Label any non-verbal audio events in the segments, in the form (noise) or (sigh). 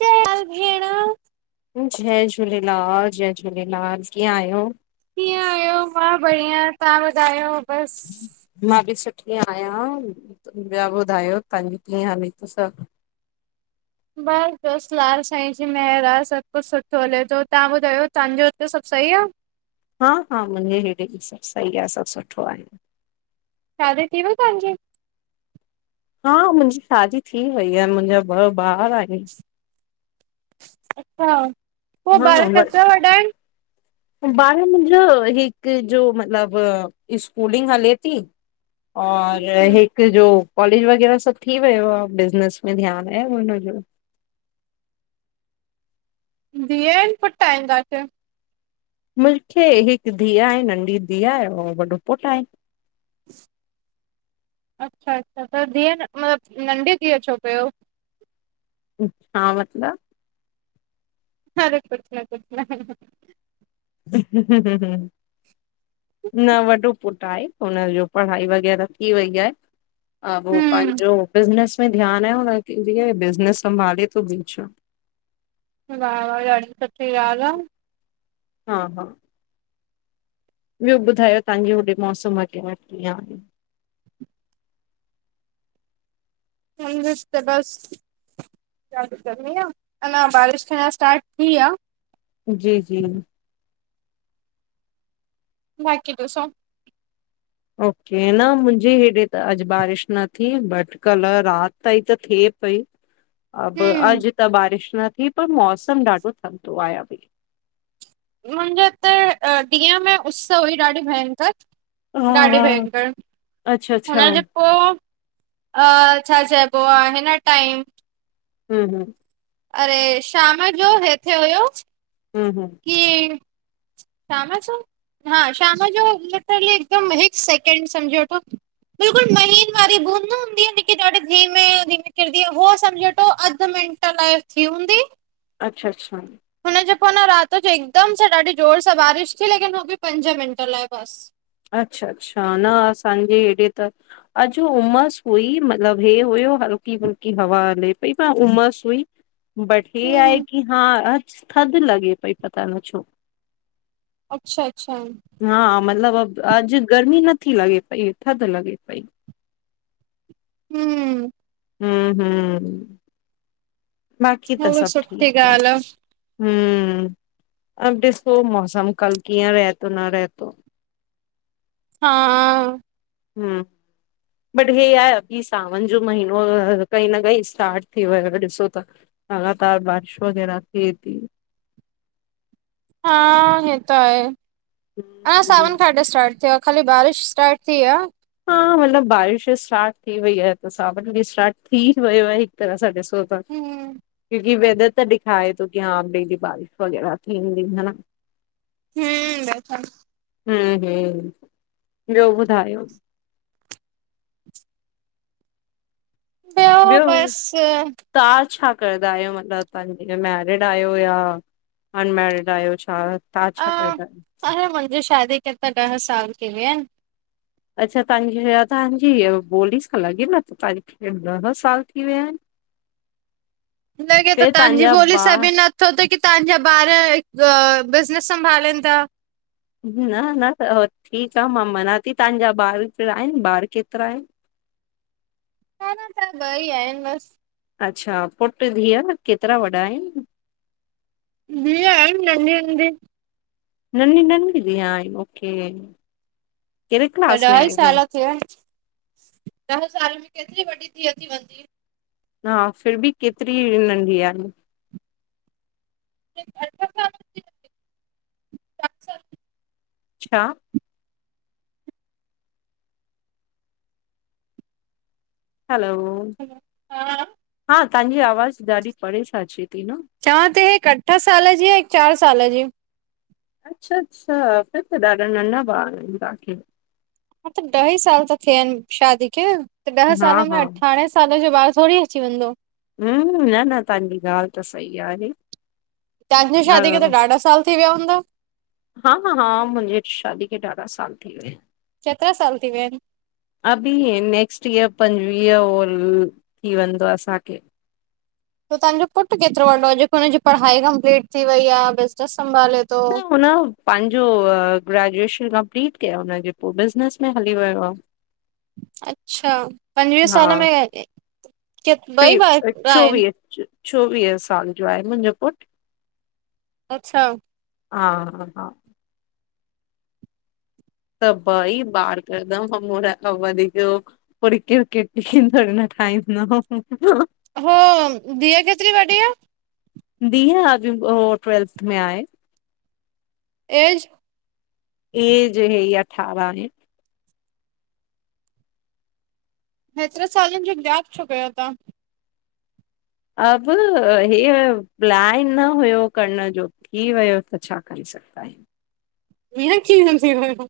चल भेण। जय झूलेलाल, जय झूलेलाल, कीअं आहियो? कीअं आयो? मां बढ़िया, तव्हां ॿुधायो बस मां बि सुठी आहियां। ॿिया ॿुधायो, तव्हांजी कीअं हले ती सभु? बसि-बसि लाल साईं जी महिर आह। सभु कुझु सुठो हले थो तव्हां ॿुधायो तव्हांजो हिते सभु सही आह। हा हा मुंहिंजे हेॾे बि सभु सही आह, सभु सुठो आहें। शादी थी वई तव्हां जी? हा मुंहिंजी शादी थी वई आह, मुंहिंजा ॿ ॿार आहिनि। अच्छा। मां (unintelligible) (inaudible) ॿारन मुंहिंजो हिकु जो मतलबु स्कूलिंग हले थी। और हम्म, हिकु जो कॉलेज वग़ैरह सभु थी वियो आह, बिज़नेस में ध्यानु आहे हुनजो। धीउ आहिन, पुट आहिन, तव्हांखे? मूंखे हिकु धीउ आहें, नंढी धीउ आहें, ऐं वॾो पुटु आहें। अच्छा, अच्छा त धीउ, मतलबु नंढी धीउ छो कयो? छा मतलबु? अरे कुझु न कुझु न न वॾो पुट आहें। हुनजो पढ़ाई वग़ैहिर थी वई आहे, ए हो हम्म पांजो बिजनेस में ध्यान आहें हुन खे लिये, बिज़नस संभाले तो ॿुयो छा? वाह-वाह ॾाढी सुठी ॻाल्हि आह। हा-हा। ॿियो ॿुधायो तव्हां जो होॾे मौसम अॻे वठी कीअं आह। (unintelligible) बस। त अॼु गर्मी आह, अञा बारिश थ्याहिन्न स्टार्ट थी आह। जी, जी। बाक़ी ॾिसो। ओके न मुंहिंजे हेॾे त अॼु बारिश न थी बट कल रात ताईं त थिए पई (inaudible) अब हम्म अॼु त बारिश न थी पर मौसम ॾाडो थधो आ भई मुंहिंजे हिते ॾींहं में उस हुई ॾाडी भयंकर हा ॾाडी हा भयंकर अच्छा अच्छा हुन जे हम्म पो छा चइबो आ हिन टाइम हुं अरे शाम जो हेते हुयो हुं हुं की शाम जो हा शाम जो लिटरली हिक महज सेकेंड समझी वठो बिलकुल महीन वारी बूंद न हूंदी आ जेकी ॾाडे धीमे धीमे किरदी आ हो समझ वठो अध मि लाइक थी हूंदी अच्छा अच्छा हुनजे पोए न रात जो हिकदम सां ॾाडी जोर सां बारिश थी लेकिन हू बि पंज मिंट लाए बस अच्छा अच्छा न असांजे हेॾे त अॼु उमस हुई मतलब हे हुयो हलकी फुलकी हवा हले पई पर उमस हुई बट हे आहे हम्म की हा अॼु थध लॻे पई पता न छो अच्छा अच्छा हा मतलब अॼु गर्मी नथी लॻे पई थध लॻे पई हुं हुं हुं बाक़ी त उहो सभ सुठी ठीक आहे ॻाल्हि हुं अब ॾिसो मौसम कल कीअ रहे थो न रहे थो हा हुं बट हे आहे अभी सावन जो महीनो आए पई न पई स्टार्ट थी वयो त ॾिसो था लॻातार बारिश पवंदी आ रात ॾीह हा हे त आहे अ हम्म, सावन खा स्टार्ट थियो आ। खाली बारिश स्टार्ट थी आ हा मतलब बारिश स्टार्ट थी वई आ त सावन भी स्टार्ट थी वयो आ हिक तरह सां ॾिसो हम्म (unintelligible) हे वेदर त दिखारे थो की हा पहंदी बारिश वगैरह थिंडी हा न हुं हुं हुं ॿियो ॿुधायो ॿियो। तां छा कंदा आहियो मतलब तवां मेरिड आहियो या अनमैरिड आहियो छा तव्हां अ छा कंदा आहियो? अरे मुंहिंजी शादी खे त ॾह साल थी विया आहिन अच्छा तांजी तांजी इहा ॿोली सां लॻे नथो तांखे ॾह साल थी विया आहिन लॻे त तांजी तव्हांजा ॿोली सां ॿार भी न छो त की तवां जा ॿार बिज़नेस संभालिन पिया न न ठीक आ। मां मञा थी तांजा ॿार कहिड़ा आहिन ॿार केतरा आहिन ॿ ई आहिन बस अच्छा पुट धीअ न, केतिरा वॾा आहिन धीअ आहे नंढी नंढी ननी ननी धीअ आऐ ओके कहिड़े क्लास त में ॾहई आहे? सालु थिया अच, ॾह सालु में केतिरी वॾी थी अची वञदी। हा फिर बि केतिरी नंढी आहिनि। की अठं सालु थीया आहिनि, ज्यादा? छा? हलोअ ह हा हा ताहांजी आवाज़ ॾाढी परे सां अचे ती न। चवां ती हिकु अठ साल जी आ, हिकु चार साल जी। अच्छा अच्छा फिर त ॾाडा नंढा ॿार आहिनि तहांखे। हा त ॾही साल त थिया आहिन शादी खे, त ॾह हा सालु में हा अठारहें सालु जो ॿार थोडीअ। अची वेंदो हूंम न न तांजी ॻाल्हि त सही आहे। तांजी हा शादी खे त ॾाढा साल थी विया हूंदा? हा हा हा मुंहिंजी शादी खे ॾाढा साल थी विया आहिनि। केतिरा सालु थी विया आहिनि? अभी हे नेक्स्ट ईयर पंजवीह ओर थी वेंदो असांखे। त तव्हांजो पुट केतरो वॾो आ, जेको हुनजी पढ़ाई कंपलीट थी वई आ, बिज़नस संभाले तो? त हुन पांजो ग्रेजुएशन कंपलीट कयो हुनजे पो बिज़नस में हली वियो आ। अच्छा पंजवीह हा साल में, के ॿई ॿार आहिनि। अच्छा चोवींह साल जो आहे मुंहिंजो पुट। अच्छा हा हा त ॿई ॿार कदम अ पो (unintelligible) पर केरु कीटी थोडी न ठाईंदो। हो धीअ केत्री वॾी आ? धीह अभी वो ट्वेल्थ में आहे। ऐज? ऐज हे ई अठारा हे हेतिरे सालनि जो गैप छो कयो तां? अब हे प्लान न हुयो करणु जो। थी वियो, त छा करे सघंदा आहियूं। हिय कीय थी वयूं?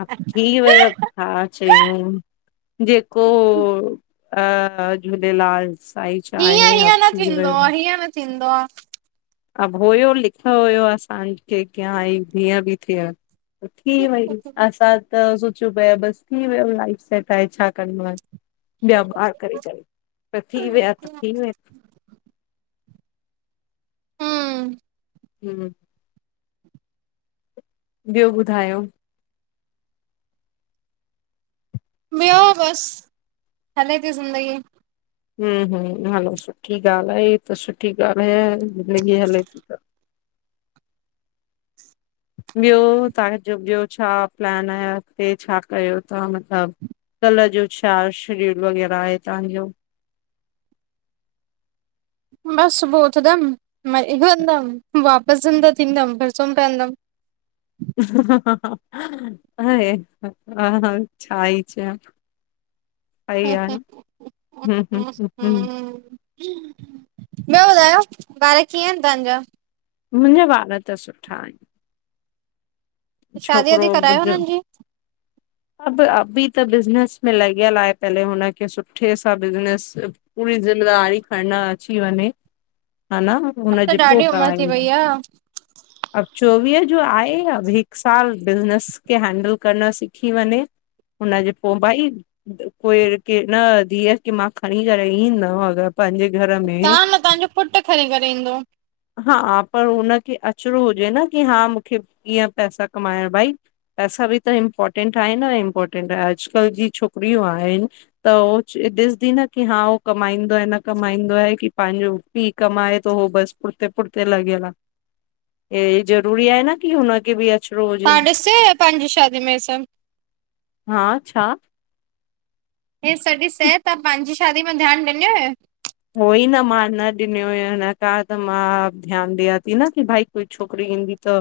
हा थी वयो हा चयूं जेको अ ह झूलेलाल साईं हीअं चाहे अब हीअं न थी थींदो आ, वियो। हीअं न थींदो आ। अब होयो लिखियो हुयो असांखे की हिकु धीअ बि थिय। त थी वई असां त सोचियो पिए बसि थी वयो लाईफ सेट आहे छा करिणो आ। ॿिया ॿार करे करे, त थी विया त थी विया। हूं हम्म ॿियो ॿुधायो? ॿियो बसि हले ती ज़िंदगी। हूं हूं हलो सुठी ॻाल्हि आहे, हीअं त सुठी ॻाल्हि ह ज़िंदगी हले ती त। ॿयो, तहांजो ॿयो छा प्लान आहे, अॻते छा कयो था मतलब? कल जो, छा शिड्यूल वग़ैरा आहे तहांजो? बस, सुभू उथदम मां हे कंदम वापस अंदर थींदम फिर सुम पैंदम। अरे, हा, छा ई चां। अरे यार, हूं हूं, हूं हूं ॿयो ॿुधायो, ॿार कीअं एन तांजा? मुंजा ॿार त सुठा आन। त शादी वादी करायो मुंहिंजो उनन जी। अब, अबी त बिज़नस में लॻयल आहे, पहले हुनखे सुठे सां बिज़नेस पूरी जिमेदारी खणण अची वञे, हा न? अब त हुनजे पो ॾाढी उमिरि थी वई कराईंदम। आ, अब चोवीह जो आहे, अब हिक साल बिज़नेस खे हैंडल करण सिख सिखी वनें, हुनजे पो भाई। कोई कै, न धीअ खे मां खणी करे ईंदम अगर पांजे घर में तां न, तांजो पुट खणी करे ईंदो। हा, पर हुनखे अचणो हुजे न, की हा मूंखे कीअं पैसा कमाइण, भाई। पैसा बि त इम्पोर्टेंट आहे न इम्पोर्टेंट आहे, अॼ कल् जी छोकरयूं आहिन त ओ ॾिसदी न, की हा, हो कमाईंदो आहे, न कमाईंदो आहे की पांजो पी कमाए तो, हो बस पुठते पुठ्ते लॻयल आ। (unintelligible) हे ज़रूरी आहे न की हुनखे बि अच तां ॾिसयो हो, पांजी शादी में हे सब? हां, छा? हे सॾी सैं, तां पांजी शादी में ध्यान ॾिन्यूं हुयूं? उहोई न मां न ॾिंन्यूं हुयूं न, इन कांण त मां ध्यान ॾियां ती न की भाई कोई छोकरी ईंदी त,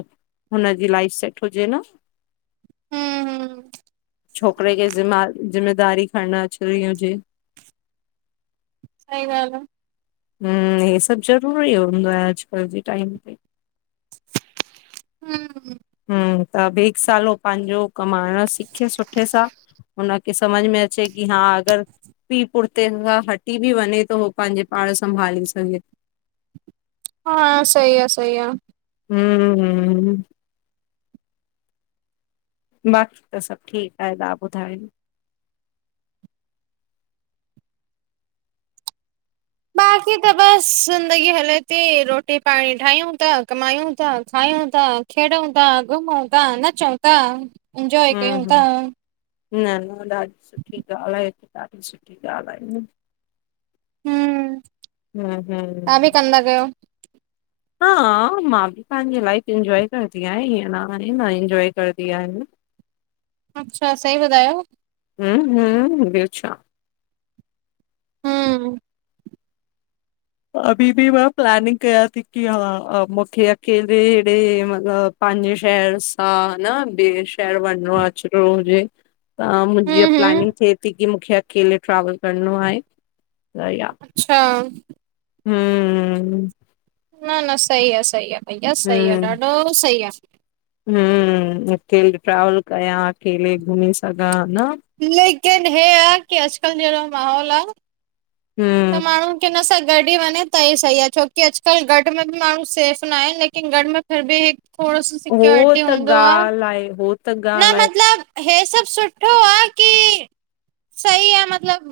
हुनजी लाइफ सेट हुजे न। हूं हूं छोकरे खे, ज़िम्मा, ज़िम्मेदारी खणण अचणी हुजे। सही ॻाल् आ। हूं, हे सभ ज़रूरी हूंदो आहे, अॼ कल् जे टाइम ते। हूं हूं, त अब एक साल हो पांजो कमाइण सिखे सुठे सां। हुनखे समझ में अचे की हा अगर पी पुठ्ते हटी बि वञे तो, हो पाजे पाण संभाले सघे। हा, सही आ, सही आ। हूं, हूं हूं बाक़ी त सभ ठीक आहे, तहां ॿुधायो? बाक़ी त बस ज़िंदगी हले ती, रोटी पाणी ठायूं ता, कमायूं ता, खायूं था। खेॾूं ता, घुमूं ता, नचूं ता। हूं हूं न न, ॾाढी सुठी ॻाल्ह आहे, ते ॾाढी सुठी ॻाल्ह आहे। राधे राद (unintelligible) न कयो हा मां बि पाहंजी लाइफ इंजॉय करदी आहियां इअं न आहे न इंजॉय करदी आहियां। अच्छा सही ॿुधायो? हम्म हम्म ब्यो छा हम्म अभी बि मां प्लॅेनिंग कयां थी कि हा मूंखे अ केर ॾे ॾेमतलब पहान्जे शहर सां न बे शहर वञणो अचणो हुजे त मुंहिंजी हिय हम्म हम्म प्लेनिंग थे ती की मूंखे अकेले ट्रेवल करणो आहे त या अच्छा हम्म न न सही आ सही आ भईया सही आ हम्म ॾाढो सही आ हम्म अकेले ट्रेवल कयां अकेले घुमी सघां न? लेकिन हे आ कि अॼुकल्ह जहिड़ो माहौल आ त हम्म, माण्हू कंहिंन सां गॾु ई वञे त ई सही आ छो कि अजकल्ह गॾ में भी माण्हू सेफ न आहिन लेकिन गॾ में फिर भी थोड़ो सो सिक्योरिटी हूंदो आ। लाए हो तॻ न मतलब हेअ सॿ सुठो आ कि सही आ मतलब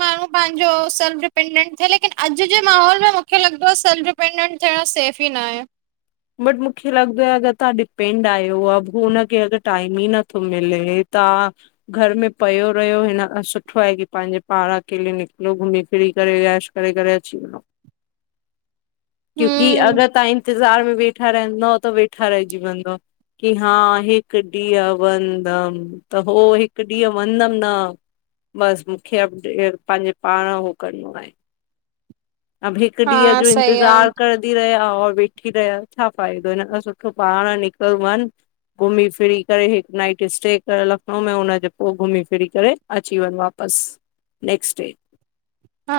माण्हू पाहिंजो सेल्फ डिपेंडेंट थिए लेकिन अॼु जे माहौल में मूंखे लॻंदो आ सेल्फ डि डिपेंडेंट थियण सेफ ई न आहे बट मूंखे लॻंदो आह अगर तव्हां डिपेंड आहियो औं अब हुनखें अगर टाइम ई नथो मिले तव्हां घर में पयो रहियो हिन खां सुठो आहे कि पांहिंजे पाण अकेले निकिरो घुमी फिरी करे ऐश करे करे अची वञ (inaudible) क्योंकि हम्म अगर तव्हां इंतज़ार में वेठा रहंदव त वेठा रहजी वेंदव कि हा हिकु डीहुं वहंदम त हो हिकु ॾींहं वहंदम न बस मूंखे अपडेट पांहिंजे पाण उहो करिणो आहे (inaudible) अभी हिकु हा ॾींहं जो सही आहे इंतज़ार करंदी रहे आ और वेठी रहे आ छा फ़ायदो, हिन खां सुठो पाण निकुर वञ घुमी फिरी करे हिकु नाइट स्टे करे लखनऊ में हुनजे पो घुमी फिरी करे अची वञ वापसि नेक्स्ट डे हा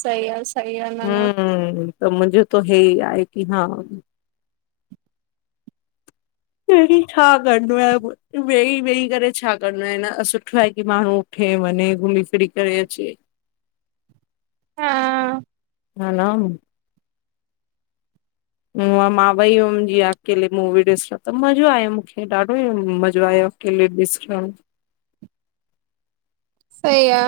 सही आहे सही आहे न न हम्म हम्म हम्म त मुंहिंजो त हे आहे कि हा वेही छा करणो आ वेही वेही करे छा करणो आहे न हिनखां सुठो आहे कि माण्हू खे वने घुमी फिरी करे अचे। (inaudible) ह ना म उम्म मां मां वई हुयमि जीअं अकेले मूवी ॾिसण त मज़ो आयो मूंखे ॾाढो ई मज़ो आयो कि्लप ॾिसंदाउ (unintelligible) सही आ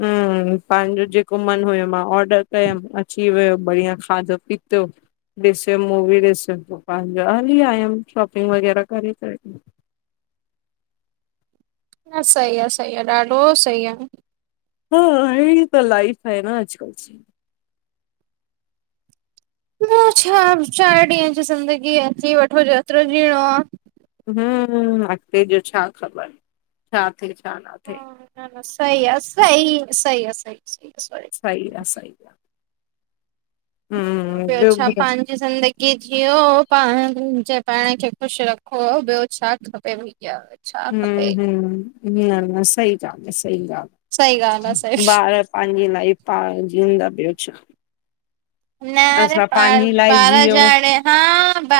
हम्म पांहिंजो जेको मन हुयो मां ऑर्डर कयमि अची वियो बढ़िया खाधो पीतो ॾिसयम मूवी ॾिसयम, पांजा हली आयम शॉपिंग वग़ैरह करे करे। न सही आ, सही आ ॾाढो सही आ। हा, हेयड़ी त लाइफ़ आये न अजकल जी। ॿियो छा, चार ॾींयन जी ज़िंदगी आ ॼी वठो जेतरो जियणो आ। हम्म उम्म, अॻते जो छा ख़बर छा थेए छा न थेए। न-न सही आ, सही सही आ, सही सही स सही आ, सही आ। हम्म ॿियो छा ॿुधायो पाण पांॼी ज़िंदगी जिओ पांजे पाण खे ख़ुशिश रखो ॿियो छा खपेव। ये क्या आ रहा है? हम्म हम्म, न-न सही ॻाल आ, सही ॻाल, सही ॻाल्हि आ हम्म सही ॿार पांजी लाइफ़ पाण जीयंदा, ॿियो छा। न अरे असां पांजी लाइफ़ ॿार जीयऊं। ॼाणे हा